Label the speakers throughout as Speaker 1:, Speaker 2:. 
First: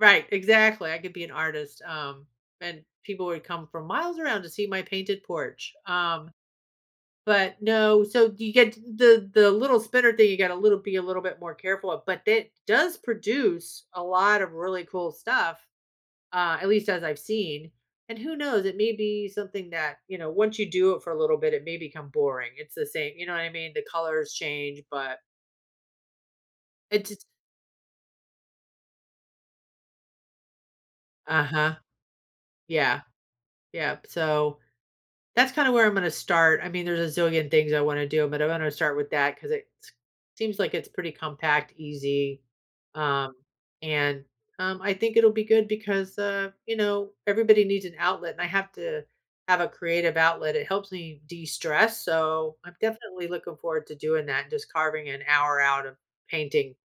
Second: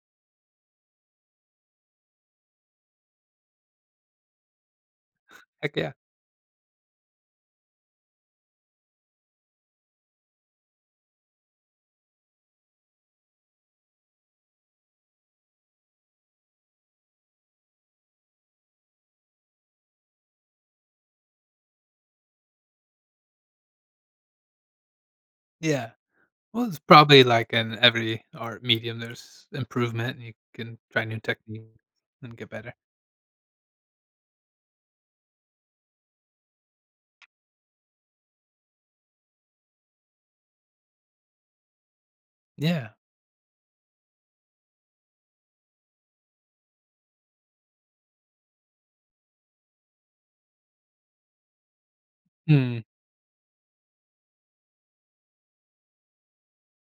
Speaker 1: Right, exactly, I could be an artist, um, and people would come from miles around to see my painted porch,
Speaker 2: Heck yeah.
Speaker 1: um, but no, so you get t the the little spinner thing, you gotta little be a little bit more careful of, but it does produce a lot of really cool stuff, uh, at least as I've seen, and who knows? It may be something that, you know, once you do it for a little bit, it may become boring, it's the same you know what I mean? The colors change, but
Speaker 2: Yeah, well, it's
Speaker 1: It d d
Speaker 2: probably like in every art medium, there's improvement, you can try new techniques
Speaker 1: Uh-huh,
Speaker 2: and get better.
Speaker 1: yeah. Yep, so, that's kinda where I'm gonna start, I mean, there's a zillion things I wanna do, but I'm gonna start with that 'cause it s seems like it's pretty compact, easy,
Speaker 2: Yeah.
Speaker 1: um, and, um, I think it'll be good because, uh, you know, everybody needs an outlet and I have to have a creative outlet, it helps me de-stress, so, I'm
Speaker 2: Mm.
Speaker 1: definitely looking forward to doing that, just carving an hour out of painting,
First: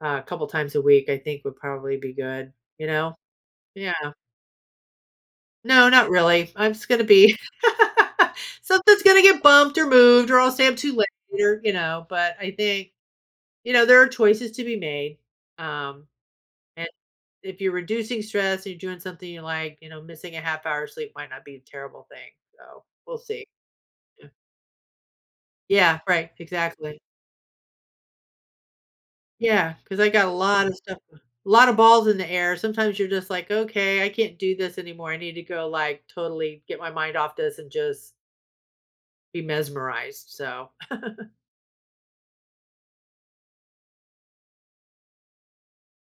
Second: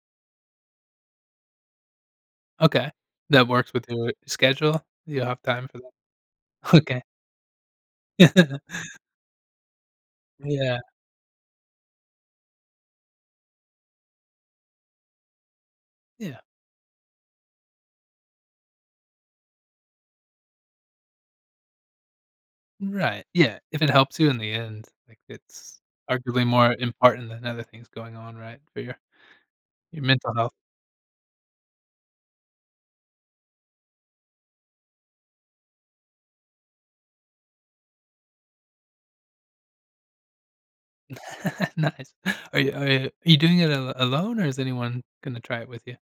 Speaker 1: uh, couple times a week, I think would probably be good, you
Speaker 2: Okay,
Speaker 1: know?
Speaker 2: that works with
Speaker 1: Yeah.
Speaker 2: your schedule, do you have time for
Speaker 1: No,
Speaker 2: that?
Speaker 1: not really, I'm just gonna
Speaker 2: Okay.
Speaker 1: be
Speaker 2: Yeah.
Speaker 1: something's gonna get bumped or moved or I'll stay up
Speaker 2: Yeah.
Speaker 1: to later, you know? But I think you know, there are choices to be made, um,
Speaker 2: Yeah.
Speaker 1: an if you're reducing stress, you're doing something you like, you know, missing a 1/2 hour sleep might not be a terrible thing, so, we'll
Speaker 2: Right,
Speaker 1: see,
Speaker 2: yeah, if it helps
Speaker 1: yeah.
Speaker 2: you in the end, like, it's
Speaker 1: Yeah, right,
Speaker 2: arguably more
Speaker 1: exactly.
Speaker 2: important than other things going on, right? For your
Speaker 1: Yeah, 'cause
Speaker 2: your
Speaker 1: I got a
Speaker 2: mental health.
Speaker 1: lot of stuff uh, a lot of balls in the air, sometimes you're just like, "Okay, I can't do this anymore, I need to go, like, totally get my mind off this and just" "be mesmerized," so
Speaker 2: Nice, are you are you you doing it al alone, or is anyone gonna try it with ya?